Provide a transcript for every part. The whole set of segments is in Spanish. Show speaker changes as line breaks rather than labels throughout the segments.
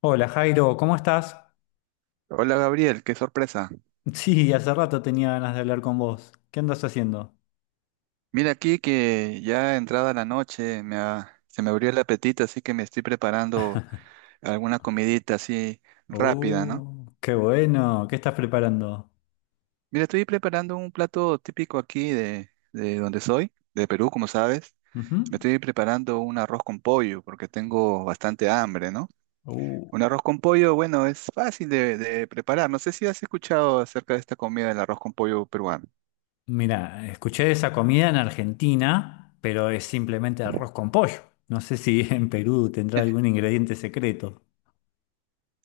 Hola Jairo, ¿cómo estás?
Hola Gabriel, qué sorpresa.
Sí, hace rato tenía ganas de hablar con vos. ¿Qué andas haciendo?
Mira, aquí que ya entrada la noche se me abrió el apetito, así que me estoy preparando alguna comidita así rápida, ¿no?
Oh, qué bueno. ¿Qué estás preparando?
Mira, estoy preparando un plato típico aquí de donde soy, de Perú, como sabes.
Ujú.
Me estoy preparando un arroz con pollo porque tengo bastante hambre, ¿no?
Uh,
Un arroz con pollo, bueno, es fácil de preparar. No sé si has escuchado acerca de esta comida del arroz con pollo peruano.
Mira, escuché esa comida en Argentina, pero es simplemente arroz con pollo. No sé si en Perú tendrá algún ingrediente secreto.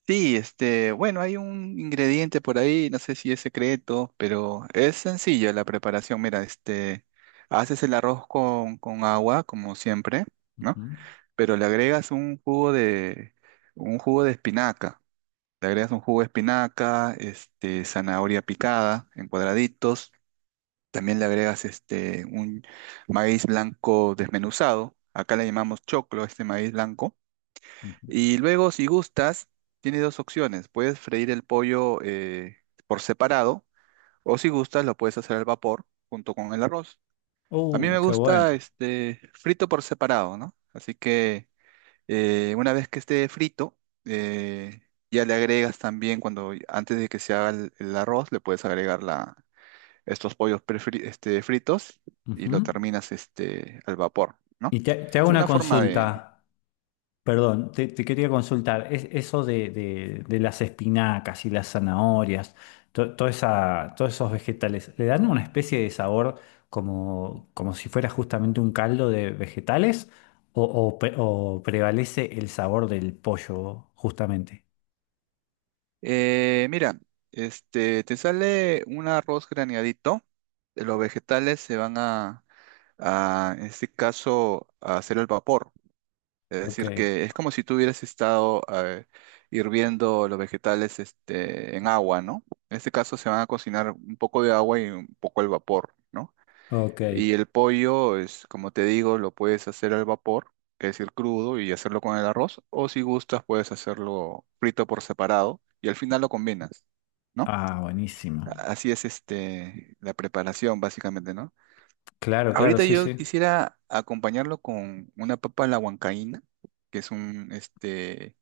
Sí, este, bueno, hay un ingrediente por ahí, no sé si es secreto, pero es sencilla la preparación. Mira, este, haces el arroz con agua, como siempre, ¿no?
Ujú,
Pero le agregas un jugo de espinaca. Le agregas un jugo de espinaca, este, zanahoria picada en cuadraditos. También le agregas este, un maíz blanco desmenuzado. Acá le llamamos choclo, a este maíz blanco.
ujú.
Y luego, si gustas, tienes dos opciones. Puedes freír el pollo por separado, o si gustas lo puedes hacer al vapor junto con el arroz. A mí me
Qué
gusta
bueno.
este frito por separado, ¿no? Así que una vez que esté frito, eh, ya le agregas también cuando antes de que se haga el arroz, le puedes agregar la, este, fritos, y lo
Ujú.
terminas este, al vapor, ¿no?
Te hago
Es
una
una forma.
consulta. Perdón, te quería consultar, es, eso de las espinacas y las zanahorias, todos esos vegetales, ¿le dan una especie de sabor como, como si fuera justamente un caldo de vegetales o, o prevalece el sabor del pollo justamente?
Mira, este, te sale un arroz graneadito. Los vegetales se van a, en este caso, a hacer el vapor. Es
Ok,
decir, que es como si tú hubieras estado hirviendo los vegetales este, en agua, ¿no? En este caso se van a cocinar un poco de agua y un poco el vapor, ¿no?
ok.
Y el pollo es, como te digo, lo puedes hacer al vapor, que es el crudo, y hacerlo con el arroz, o si gustas puedes hacerlo frito por separado y al final lo combinas, ¿no?
Ah, buenísimo.
Así es este la preparación básicamente, ¿no?
Claro, claro,
Ahorita
sí,
yo
sí.
quisiera acompañarlo con una papa a la huancaína, que es un este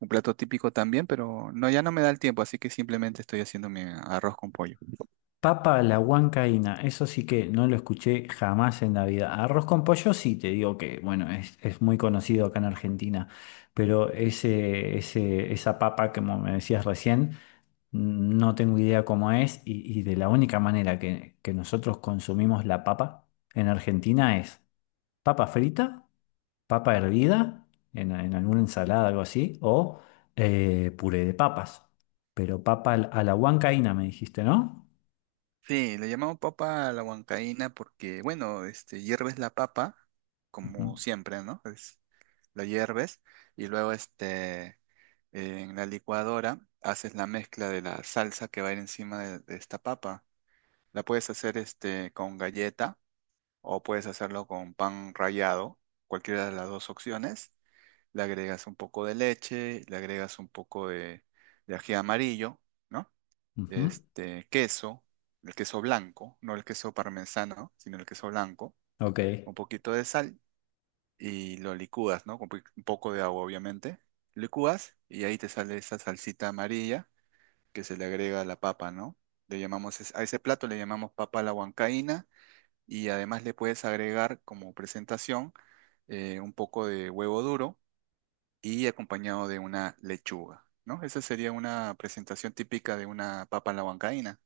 un plato típico también, pero no, ya no me da el tiempo, así que simplemente estoy haciendo mi arroz con pollo.
Papa a la huancaína, eso sí que no lo escuché jamás en la vida. Arroz con pollo sí, te digo que, bueno, es muy conocido acá en Argentina, pero ese, esa papa, como me decías recién, no tengo idea cómo es y de la única manera que nosotros consumimos la papa en Argentina es papa frita, papa hervida, en alguna ensalada, algo así, o puré de papas. Pero papa a la huancaína me dijiste, ¿no?
Sí, le llamamos papa a la huancaína porque, bueno, este, hierves la papa,
Ujú,
como siempre, ¿no? Es, la hierves y luego este, en la licuadora haces la mezcla de la salsa que va a ir encima de esta papa. La puedes hacer este, con galleta o puedes hacerlo con pan rallado, cualquiera de las dos opciones. Le agregas un poco de leche, le agregas un poco de ají amarillo, ¿no?
ujú.
Este, queso, el queso blanco, no el queso parmesano, sino el queso blanco,
Ok,
un poquito de sal, y lo licúas, ¿no? Con un poco de agua, obviamente. Licúas y ahí te sale esa salsita amarilla que se le agrega a la papa, ¿no? Le llamamos, a ese plato le llamamos papa a la huancaína, y además le puedes agregar como presentación un poco de huevo duro y acompañado de una lechuga, ¿no? Esa sería una presentación típica de una papa a la huancaína.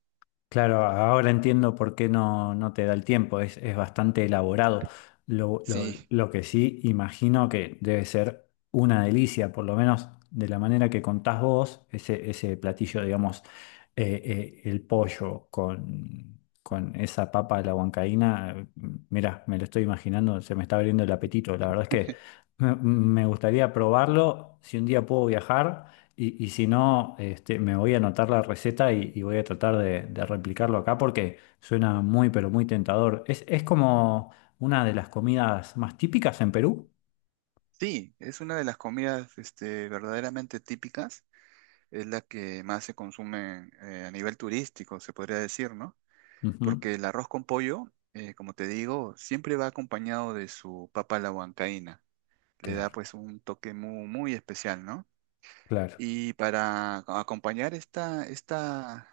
claro, ahora entiendo por qué no, no te da el tiempo, es bastante elaborado. Lo, lo-
Sí,
lo que sí imagino que debe ser una delicia, por lo menos de la manera que contás vos, ese platillo, digamos, el pollo con esa papa de la huancaína. Mira, me lo estoy imaginando, se me está abriendo el apetito, la verdad es que me gustaría probarlo, si un día puedo viajar. Y si no, este, me voy a anotar la receta y voy a tratar de replicarlo acá porque suena muy, pero muy tentador. Es como una de las comidas más típicas en Perú.
sí, es una de las comidas este, verdaderamente típicas, es la que más se consume a nivel turístico, se podría decir, ¿no? Porque
Ujú,
el arroz con pollo, como te digo, siempre va acompañado de su papa a la huancaína, le da
claro,
pues un toque muy, muy especial, ¿no?
claro.
Y para acompañar esta, esta,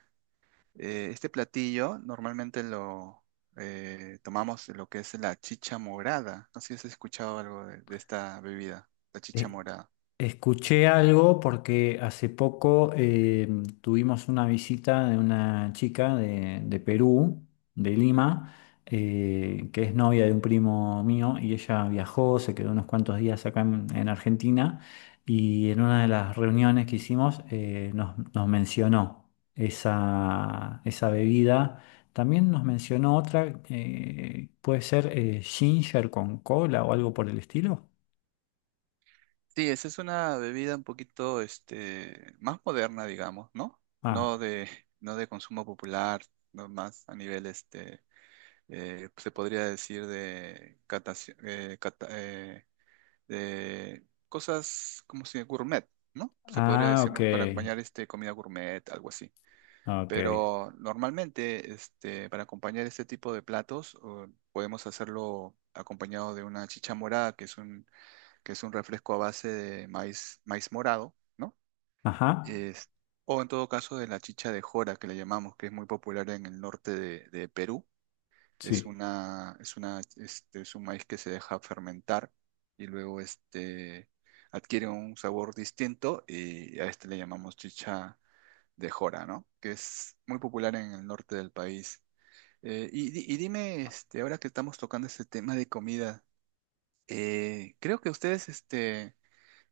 eh, este platillo, normalmente lo tomamos lo que es la chicha morada, no sé si has escuchado algo de esta bebida, la chicha
Eh,
morada.
escuché algo porque hace poco tuvimos una visita de una chica de Perú, de Lima, que es novia de un primo mío y ella viajó, se quedó unos cuantos días acá en Argentina y en una de las reuniones que hicimos nos, nos mencionó esa, esa bebida. También nos mencionó otra, puede ser ginger con cola o algo por el estilo.
Sí, esa es una bebida un poquito, este, más moderna, digamos, ¿no? No
Ah,
de, no de consumo popular, no más a nivel, este, se podría decir de, de cosas como si gourmet, ¿no? Se podría
ah,
decir,
ok.
¿no? Para acompañar, este, comida gourmet, algo así.
Ok.
Pero normalmente, este, para acompañar este tipo de platos, o podemos hacerlo acompañado de una chicha morada, que es un refresco a base de maíz, maíz morado, ¿no?
Ajá.
Es- o en todo caso de la chicha de jora, que le llamamos, que es muy popular en el norte de Perú.
Sí.
Este, es un maíz que se deja fermentar y luego este, adquiere un sabor distinto y a este le llamamos chicha de jora, ¿no? Que es muy popular en el norte del país. Y, y dime, este, ahora que estamos tocando este tema de comida, creo que ustedes, este,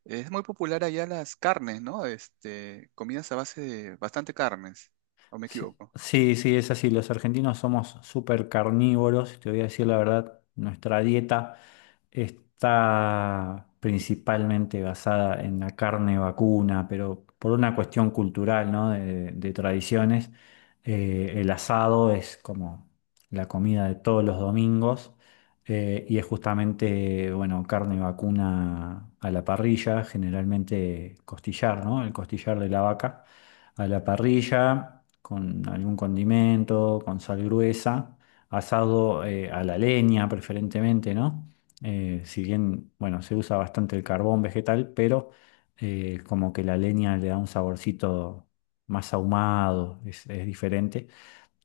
es muy popular allá las carnes, ¿no? Este, comidas a base de bastante carnes, ¿o me
Sí,
equivoco?
sí, sí, es así. Los argentinos somos súper carnívoros, te voy a decir la verdad. Nuestra dieta está principalmente basada en la carne vacuna, pero por una cuestión cultural, ¿no? De tradiciones. El asado es como la comida de todos los domingos y es justamente, bueno, carne vacuna a la parrilla, generalmente costillar, ¿no? El costillar de la vaca a la parrilla con algún condimento, con sal gruesa, asado a la leña preferentemente, ¿no? Si bien, bueno, se usa bastante el carbón vegetal, pero como que la leña le da un saborcito más ahumado, es diferente.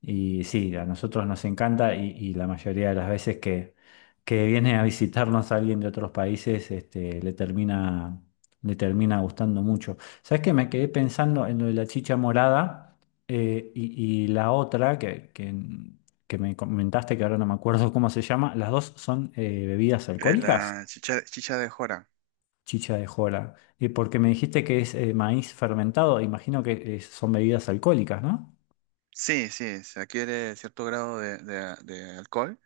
Y sí, a nosotros nos encanta y la mayoría de las veces que viene a visitarnos alguien de otros países, este, le termina gustando mucho. ¿Sabes qué? Me quedé pensando en lo de la chicha morada y la otra que me comentaste, que ahora no me acuerdo cómo se llama, las dos son bebidas alcohólicas,
La chicha, chicha de jora.
chicha de jora. Y porque me dijiste que es maíz fermentado, imagino que son bebidas alcohólicas, ¿no?
Sí, sí, se adquiere cierto grado de, de alcohol,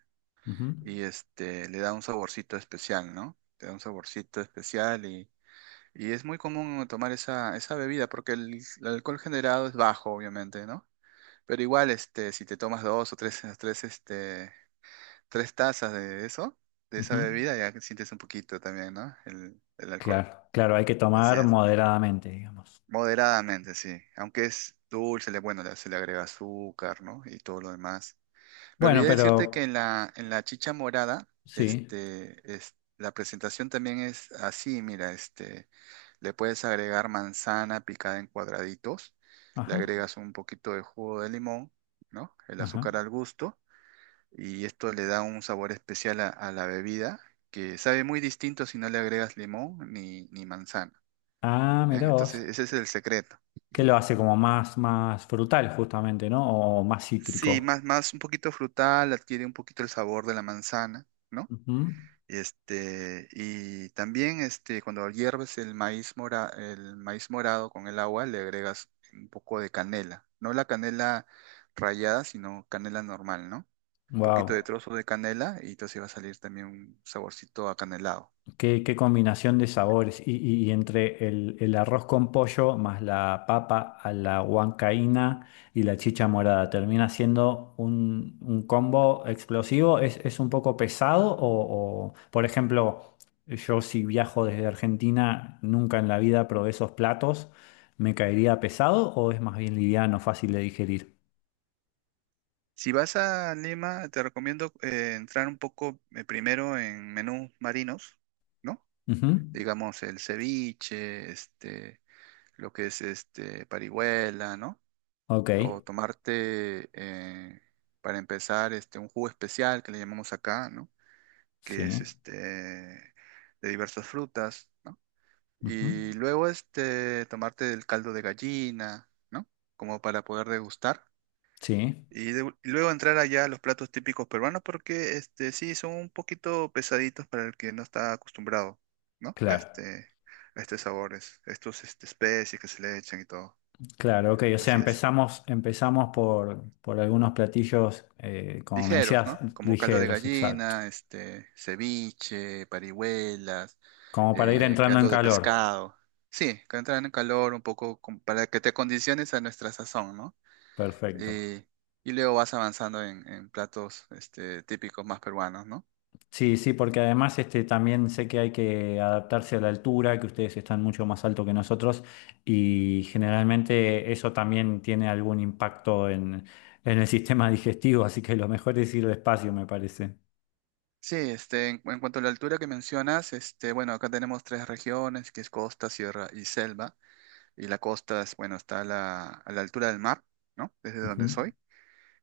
Ujú,
y este, le da un saborcito especial, ¿no? Te da un saborcito especial y es muy común tomar esa, esa bebida porque el alcohol generado es bajo, obviamente, ¿no? Pero igual, este, si te tomas dos o tres, tres, este, tres tazas de eso, de esa
ujú.
bebida, ya que sientes un poquito también, ¿no? El alcohol.
Claro, claro, hay que
Así
tomar
es.
moderadamente, digamos.
Moderadamente, sí. Aunque es dulce, le, bueno, se le agrega azúcar, ¿no? Y todo lo demás. Me
Bueno,
olvidé decirte que
pero
en la chicha morada,
sí,
este, es, la presentación también es así, mira, este, le puedes agregar manzana picada en cuadraditos, le
ajá,
agregas un poquito de jugo de limón, ¿no? El
ajá.
azúcar al gusto, y esto le da un sabor especial a la bebida, que sabe muy distinto si no le agregas limón ni, ni manzana.
Ah,
¿Eh?
mirá vos,
Entonces, ese es el secreto.
que lo hace como más, más frutal justamente, ¿no? O más
Sí,
cítrico.
más, más un poquito frutal, adquiere un poquito el sabor de la manzana, ¿no? Este, y también este, cuando hierves el maíz mora, el maíz morado con el agua, le agregas un poco de canela. No la canela rallada, sino canela normal, ¿no? Un poquito de
Wow.
trozo de canela y entonces va a salir también un saborcito acanelado.
Qué, qué combinación de sabores. Y entre el arroz con pollo más la papa a la huancaína y la chicha morada, termina siendo un combo explosivo. Es un poco pesado? O, por ejemplo, yo si viajo desde Argentina, nunca en la vida probé esos platos. ¿Me caería pesado o es más bien liviano, fácil de digerir?
Si vas a Lima, te recomiendo entrar un poco primero en menús marinos, ¿no?
Ujú.
Digamos el ceviche, este, lo que es este parihuela, ¿no?
Ok,
O tomarte para empezar este un jugo especial que le llamamos acá, ¿no? Que es
sí.
este de diversas frutas, ¿no?
Ujú.
Y luego este tomarte el caldo de gallina, ¿no? Como para poder degustar.
Sí,
Y, y luego entrar allá a los platos típicos peruanos porque este sí son un poquito pesaditos para el que no está acostumbrado, ¿no? A
claro.
este, a estos sabores, estos este, especies que se le echan y todo.
Claro, ok, o sea,
Así es.
empezamos, empezamos por algunos platillos, como me
Ligeros,
decías,
¿no? Como caldo de
ligeros, exacto.
gallina, este, ceviche, parihuelas,
Como para ir entrando en
caldo de
calor.
pescado. Sí, que entran en calor un poco como para que te condiciones a nuestra sazón, ¿no?
Perfecto.
Eh, y luego vas avanzando en platos este, típicos más peruanos, ¿no?
Sí, sí, porque además este, también sé que hay que adaptarse a la altura, que ustedes están mucho más alto que nosotros y generalmente eso también tiene algún impacto en el sistema digestivo, así que lo mejor es ir despacio, me parece.
Sí, este, en cuanto a la altura que mencionas, este, bueno, acá tenemos tres regiones, que es costa, sierra y selva, y la costa es, bueno, está a la altura del mar, ¿no? Desde
Ujú,
donde soy.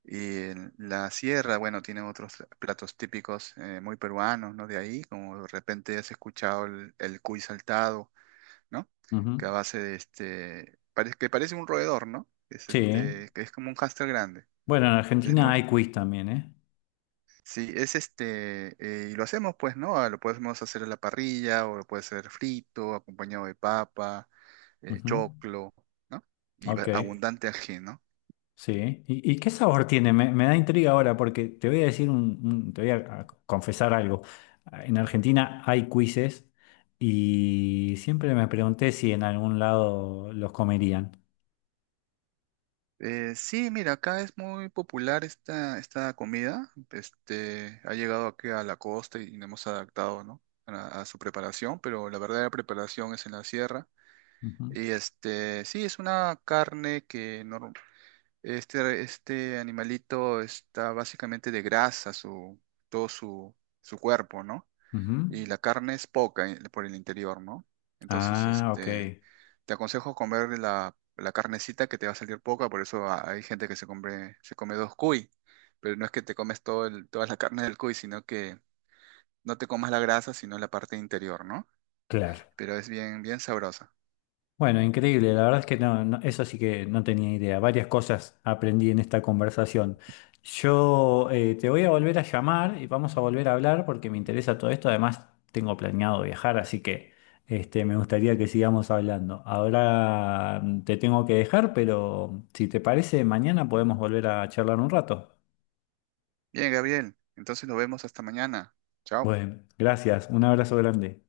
Y en la sierra, bueno, tiene otros platos típicos muy peruanos, ¿no? De ahí, como de repente has escuchado el cuy saltado, ¿no? Que a
ujú.
base de este, parece que parece un roedor, ¿no? Es
Sí. ¿Eh?
este, que es como un hámster grande.
Bueno, en Argentina hay quiz también, ¿eh?
Sí, es este, y lo hacemos pues, ¿no? Ah, lo podemos hacer a la parrilla o lo puede ser frito, acompañado de papa,
Ujú.
choclo, ¿no? Y
Ok.
abundante ajeno.
Sí, ¿y, y qué sabor tiene? Me da intriga ahora porque te voy a decir un, te voy a confesar algo. En Argentina hay quizzes y siempre me pregunté si en algún lado los comerían.
Sí, mira, acá es muy popular esta, esta comida. Este, ha llegado aquí a la costa y nos hemos adaptado, ¿no? A su preparación, pero la verdadera preparación es en la sierra.
Ujú,
Y este, sí, es una carne que no, este animalito está básicamente de grasa, su, todo su, su cuerpo, ¿no?
ujú.
Y la carne es poca por el interior, ¿no? Entonces,
Ah, ok.
este, te aconsejo comer la, la carnecita que te va a salir poca, por eso hay gente que se come dos cuy, pero no es que te comes toda la carne del cuy, sino que no te comas la grasa, sino la parte interior, ¿no?
Claro.
Pero es bien, bien sabrosa.
Bueno, increíble, la verdad es que eso sí que no tenía idea. Varias cosas aprendí en esta conversación. Yo te voy a volver a llamar y vamos a volver a hablar porque me interesa todo esto. Además, tengo planeado viajar, así que este, me gustaría que sigamos hablando. Ahora te tengo que dejar, pero si te parece, mañana podemos volver a charlar un rato.
Bien, Gabriel, entonces nos vemos hasta mañana. Chao.
Bueno, gracias, un abrazo grande.